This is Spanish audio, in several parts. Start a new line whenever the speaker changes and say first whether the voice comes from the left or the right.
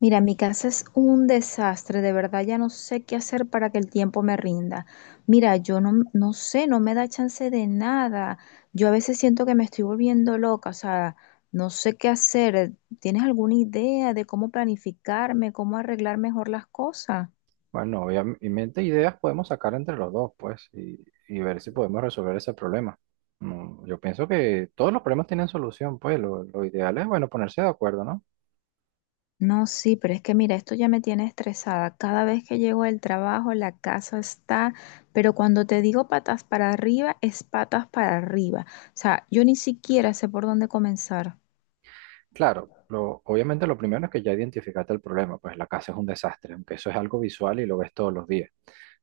left: Mira, mi casa es un desastre, de verdad ya no sé qué hacer para que el tiempo me rinda. Mira, yo no sé, no me da chance de nada. Yo a veces siento que me estoy volviendo loca, o sea, no sé qué hacer. ¿Tienes alguna idea de cómo planificarme, cómo arreglar mejor las cosas?
right: Bueno, obviamente ideas podemos sacar entre los dos, pues, y ver si podemos resolver ese problema. Yo pienso que todos los problemas tienen solución, pues, lo ideal es, bueno, ponerse de acuerdo, ¿no?
left: No, sí, pero es que mira, esto ya me tiene estresada. Cada vez que llego del trabajo, la casa está, pero cuando te digo patas para arriba, es patas para arriba. O sea, yo ni siquiera sé por dónde comenzar.
right: Claro, obviamente lo primero es que ya identificaste el problema, pues la casa es un desastre, aunque eso es algo visual y lo ves todos los días.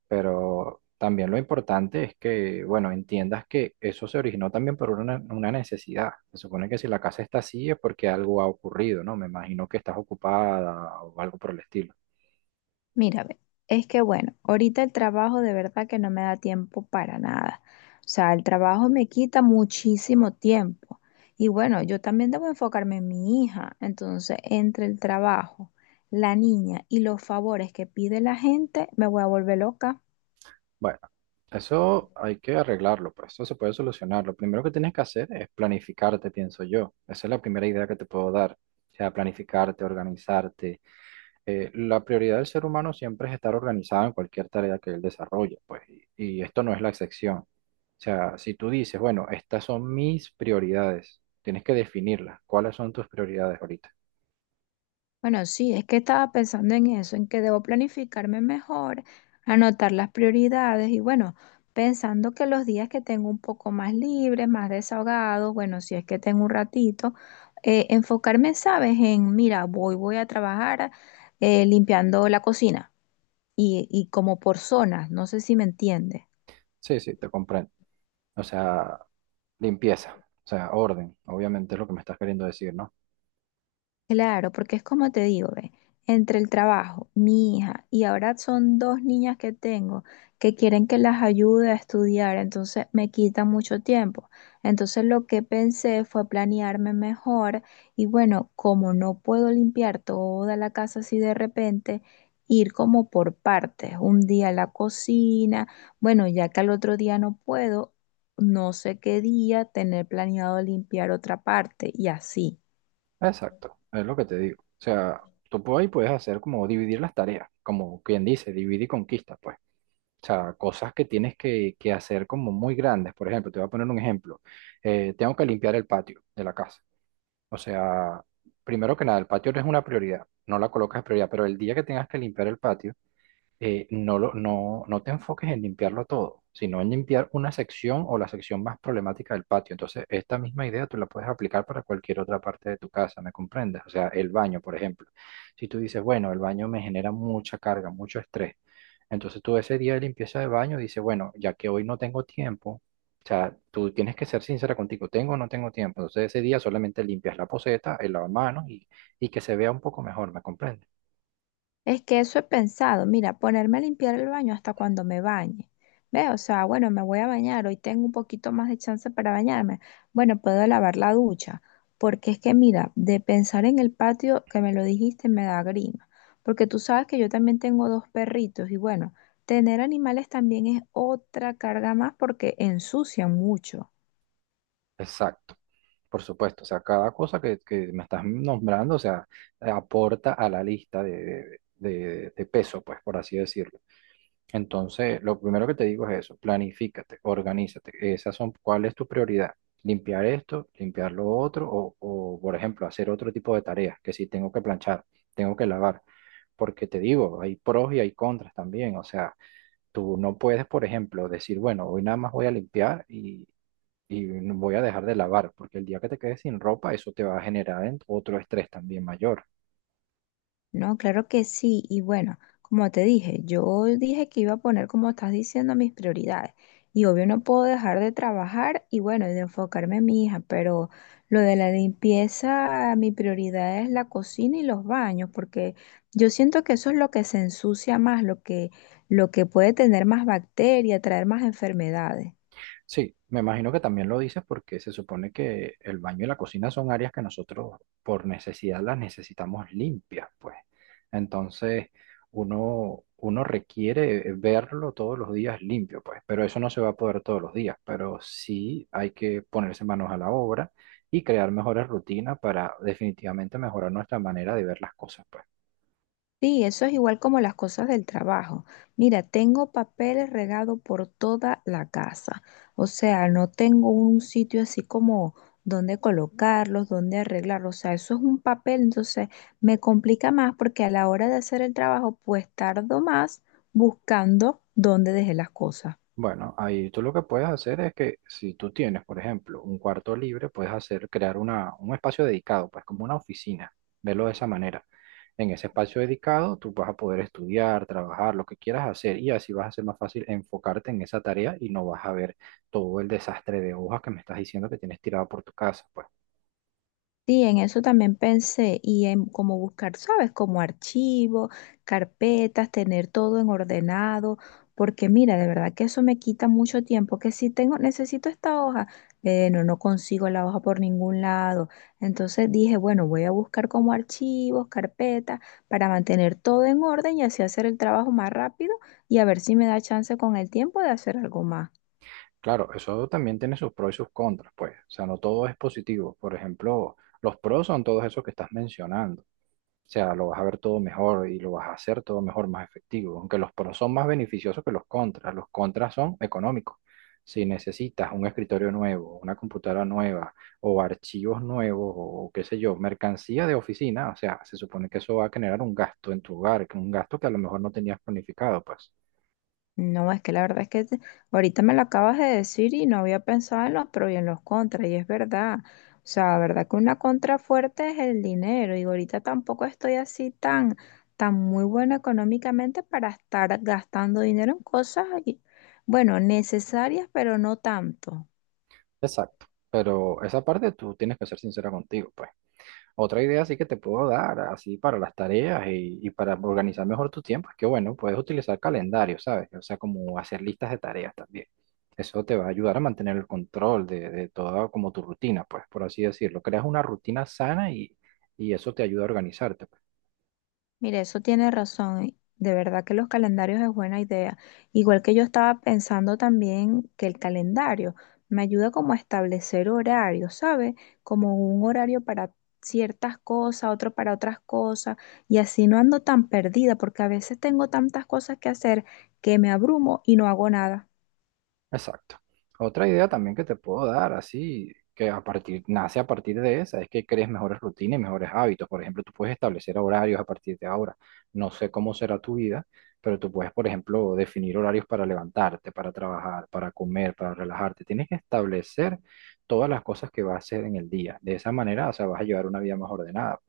right: Pero también lo importante es que, bueno, entiendas que eso se originó también por una necesidad. Se supone que si la casa está así es porque algo ha ocurrido, ¿no? Me imagino que estás ocupada o algo por el estilo.
left: Mira, ve, es que bueno, ahorita el trabajo de verdad que no me da tiempo para nada. O sea, el trabajo me quita muchísimo tiempo. Y bueno, yo también debo enfocarme en mi hija. Entonces, entre el trabajo, la niña y los favores que pide la gente, me voy a volver loca.
right: Bueno, eso hay que arreglarlo, pues eso se puede solucionar. Lo primero que tienes que hacer es planificarte, pienso yo. Esa es la primera idea que te puedo dar. O sea, planificarte, organizarte. La prioridad del ser humano siempre es estar organizado en cualquier tarea que él desarrolle, pues, y esto no es la excepción. O sea, si tú dices, bueno, estas son mis prioridades, tienes que definirlas. ¿Cuáles son tus prioridades ahorita?
left: Bueno, sí, es que estaba pensando en eso, en que debo planificarme mejor, anotar las prioridades y bueno, pensando que los días que tengo un poco más libres, más desahogados, bueno, si es que tengo un ratito, enfocarme, ¿sabes? En, mira, voy a trabajar limpiando la cocina y como por zonas, no sé si me entiendes.
right: Sí, sí, te comprendo. O sea, limpieza, o sea, orden, obviamente es lo que me estás queriendo decir, ¿no?
left: Claro, porque es como te digo, ve, entre el trabajo, mi hija, y ahora son dos niñas que tengo que quieren que las ayude a estudiar, entonces me quita mucho tiempo. Entonces lo que pensé fue planearme mejor y bueno, como no puedo limpiar toda la casa así de repente, ir como por partes, un día la cocina, bueno, ya que al otro día no puedo, no sé qué día tener planeado limpiar otra parte y así.
right: Exacto, es lo que te digo. O sea, tú por ahí puedes hacer como dividir las tareas, como quien dice, divide y conquista, pues. O sea, cosas que tienes que hacer como muy grandes. Por ejemplo, te voy a poner un ejemplo. Tengo que limpiar el patio de la casa. O sea, primero que nada, el patio no es una prioridad, no la colocas en prioridad, pero el día que tengas que limpiar el patio, no te enfoques en limpiarlo todo, sino en limpiar una sección o la sección más problemática del patio. Entonces, esta misma idea tú la puedes aplicar para cualquier otra parte de tu casa, ¿me comprendes? O sea, el baño, por ejemplo. Si tú dices, bueno, el baño me genera mucha carga, mucho estrés, entonces tú ese día de limpieza de baño dices, bueno, ya que hoy no tengo tiempo, o sea, tú tienes que ser sincera contigo, ¿tengo o no tengo tiempo? Entonces, ese día solamente limpias la poceta, el lavamanos y que se vea un poco mejor, ¿me comprendes?
left: Es que eso he pensado, mira, ponerme a limpiar el baño hasta cuando me bañe. ¿Ves? O sea, bueno, me voy a bañar, hoy tengo un poquito más de chance para bañarme. Bueno, puedo lavar la ducha, porque es que mira, de pensar en el patio que me lo dijiste me da grima, porque tú sabes que yo también tengo dos perritos y bueno, tener animales también es otra carga más porque ensucian mucho.
right: Exacto. Por supuesto, o sea, cada cosa que me estás nombrando, o sea, aporta a la lista de, de peso, pues, por así decirlo. Entonces, lo primero que te digo es eso, planifícate, organízate. Esas son, ¿cuál es tu prioridad? ¿Limpiar esto, limpiar lo otro? O, por ejemplo, hacer otro tipo de tareas, que si tengo que planchar, tengo que lavar. Porque te digo, hay pros y hay contras también. O sea, tú no puedes, por ejemplo, decir, bueno, hoy nada más voy a limpiar y no voy a dejar de lavar, porque el día que te quedes sin ropa, eso te va a generar otro estrés también mayor.
left: No, claro que sí. Y bueno, como te dije, yo dije que iba a poner, como estás diciendo, mis prioridades. Y obvio no puedo dejar de trabajar y bueno, y de enfocarme en mi hija, pero lo de la limpieza, mi prioridad es la cocina y los baños, porque yo siento que eso es lo que se ensucia más, lo que puede tener más bacterias, traer más enfermedades.
right: Sí, me imagino que también lo dices porque se supone que el baño y la cocina son áreas que nosotros por necesidad las necesitamos limpias, pues. Entonces, uno requiere verlo todos los días limpio, pues, pero eso no se va a poder todos los días, pero sí hay que ponerse manos a la obra y crear mejores rutinas para definitivamente mejorar nuestra manera de ver las cosas, pues.
left: Sí, eso es igual como las cosas del trabajo. Mira, tengo papeles regados por toda la casa. O sea, no tengo un sitio así como donde colocarlos, donde arreglarlos. O sea, eso es un papel, entonces me complica más porque a la hora de hacer el trabajo, pues tardo más buscando dónde dejé las cosas.
right: Bueno, ahí tú lo que puedes hacer es que si tú tienes, por ejemplo, un cuarto libre, puedes hacer, crear un espacio dedicado, pues como una oficina, verlo de esa manera. En ese espacio dedicado tú vas a poder estudiar, trabajar, lo que quieras hacer y así vas a ser más fácil enfocarte en esa tarea y no vas a ver todo el desastre de hojas que me estás diciendo que tienes tirado por tu casa, pues.
left: Sí, en eso también pensé y en cómo buscar, ¿sabes? Como archivos, carpetas, tener todo en ordenado, porque mira, de verdad que eso me quita mucho tiempo, que si tengo, necesito esta hoja, eh, no consigo la hoja por ningún lado. Entonces dije, bueno, voy a buscar como archivos, carpetas, para mantener todo en orden y así hacer el trabajo más rápido y a ver si me da chance con el tiempo de hacer algo más.
right: Claro, eso también tiene sus pros y sus contras, pues. O sea, no todo es positivo. Por ejemplo, los pros son todos esos que estás mencionando. O sea, lo vas a ver todo mejor y lo vas a hacer todo mejor, más efectivo. Aunque los pros son más beneficiosos que los contras. Los contras son económicos. Si necesitas un escritorio nuevo, una computadora nueva o archivos nuevos o qué sé yo, mercancía de oficina, o sea, se supone que eso va a generar un gasto en tu hogar, que un gasto que a lo mejor no tenías planificado, pues.
left: No, es que la verdad es que te- ahorita me lo acabas de decir y no había pensado en los pros y en los contras, y es verdad. O sea, la verdad que una contra fuerte es el dinero, y ahorita tampoco estoy así tan, tan muy buena económicamente para estar gastando dinero en cosas, y- bueno, necesarias, pero no tanto.
right: Exacto. Pero esa parte tú tienes que ser sincera contigo, pues. Otra idea sí que te puedo dar, así para las tareas y para organizar mejor tu tiempo, es que bueno, puedes utilizar calendarios, ¿sabes? O sea, como hacer listas de tareas también. Eso te va a ayudar a mantener el control de toda como tu rutina, pues, por así decirlo. Creas una rutina sana y eso te ayuda a organizarte.
left: Mire, eso tiene razón. De verdad que los calendarios es buena idea. Igual que yo estaba pensando también que el calendario me ayuda como a establecer horarios, ¿sabe? Como un horario para ciertas cosas, otro para otras cosas, y así no ando tan perdida, porque a veces tengo tantas cosas que hacer que me abrumo y no hago nada.
right: Exacto. Otra idea también que te puedo dar, así que a partir, nace a partir de esa, es que crees mejores rutinas y mejores hábitos. Por ejemplo, tú puedes establecer horarios a partir de ahora. No sé cómo será tu vida, pero tú puedes, por ejemplo, definir horarios para levantarte, para trabajar, para comer, para relajarte. Tienes que establecer todas las cosas que vas a hacer en el día. De esa manera, o sea, vas a llevar una vida más ordenada.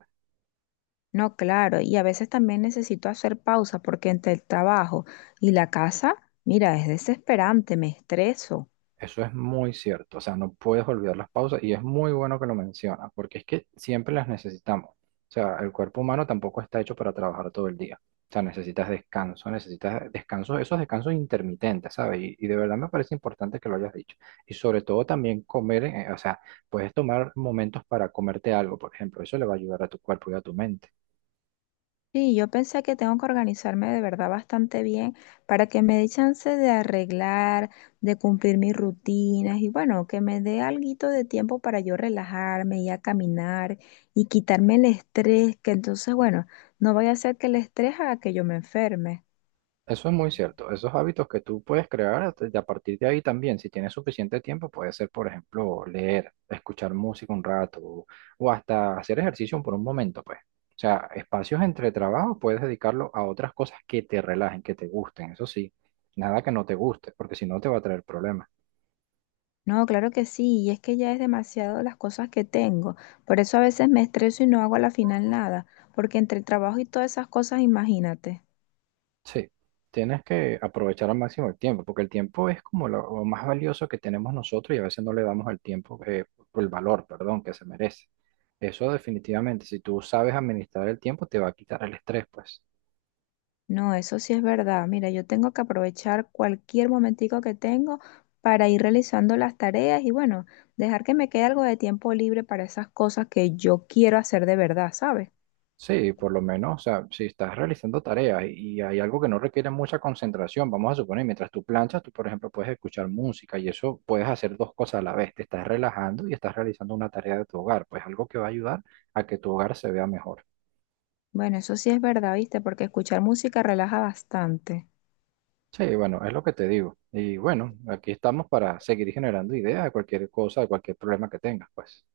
left: No, claro, y a veces también necesito hacer pausa porque entre el trabajo y la casa, mira, es desesperante, me estreso.
right: Eso es muy cierto, o sea, no puedes olvidar las pausas y es muy bueno que lo mencionas, porque es que siempre las necesitamos. O sea, el cuerpo humano tampoco está hecho para trabajar todo el día. O sea, necesitas descanso, esos descansos intermitentes, ¿sabes? Y de verdad me parece importante que lo hayas dicho. Y sobre todo también comer, o sea, puedes tomar momentos para comerte algo, por ejemplo, eso le va a ayudar a tu cuerpo y a tu mente.
left: Sí, yo pensé que tengo que organizarme de verdad bastante bien para que me dé chance de arreglar, de cumplir mis rutinas y bueno, que me dé alguito de tiempo para yo relajarme y a caminar y quitarme el estrés, que entonces, bueno, no vaya a ser que el estrés haga que yo me enferme.
right: Eso es muy cierto. Esos hábitos que tú puedes crear y a partir de ahí también, si tienes suficiente tiempo, puede ser, por ejemplo, leer, escuchar música un rato o hasta hacer ejercicio por un momento, pues. O sea, espacios entre trabajo puedes dedicarlo a otras cosas que te relajen, que te gusten, eso sí. Nada que no te guste, porque si no te va a traer problemas.
left: No, claro que sí, y es que ya es demasiado las cosas que tengo. Por eso a veces me estreso y no hago a la final nada, porque entre el trabajo y todas esas cosas, imagínate.
right: Sí, tienes que aprovechar al máximo el tiempo, porque el tiempo es como lo más valioso que tenemos nosotros y a veces no le damos al tiempo, el valor, perdón, que se merece. Eso definitivamente, si tú sabes administrar el tiempo, te va a quitar el estrés, pues.
left: No, eso sí es verdad. Mira, yo tengo que aprovechar cualquier momentico que tengo para ir realizando las tareas y bueno, dejar que me quede algo de tiempo libre para esas cosas que yo quiero hacer de verdad, ¿sabes?
right: Sí, por lo menos, o sea, si estás realizando tareas y hay algo que no requiere mucha concentración, vamos a suponer, mientras tú planchas, tú, por ejemplo, puedes escuchar música y eso puedes hacer dos cosas a la vez, te estás relajando y estás realizando una tarea de tu hogar, pues algo que va a ayudar a que tu hogar se vea mejor.
left: Bueno, eso sí es verdad, ¿viste? Porque escuchar música relaja bastante.
right: Sí, bueno, es lo que te digo. Y bueno, aquí estamos para seguir generando ideas de cualquier cosa, de cualquier problema que tengas, pues.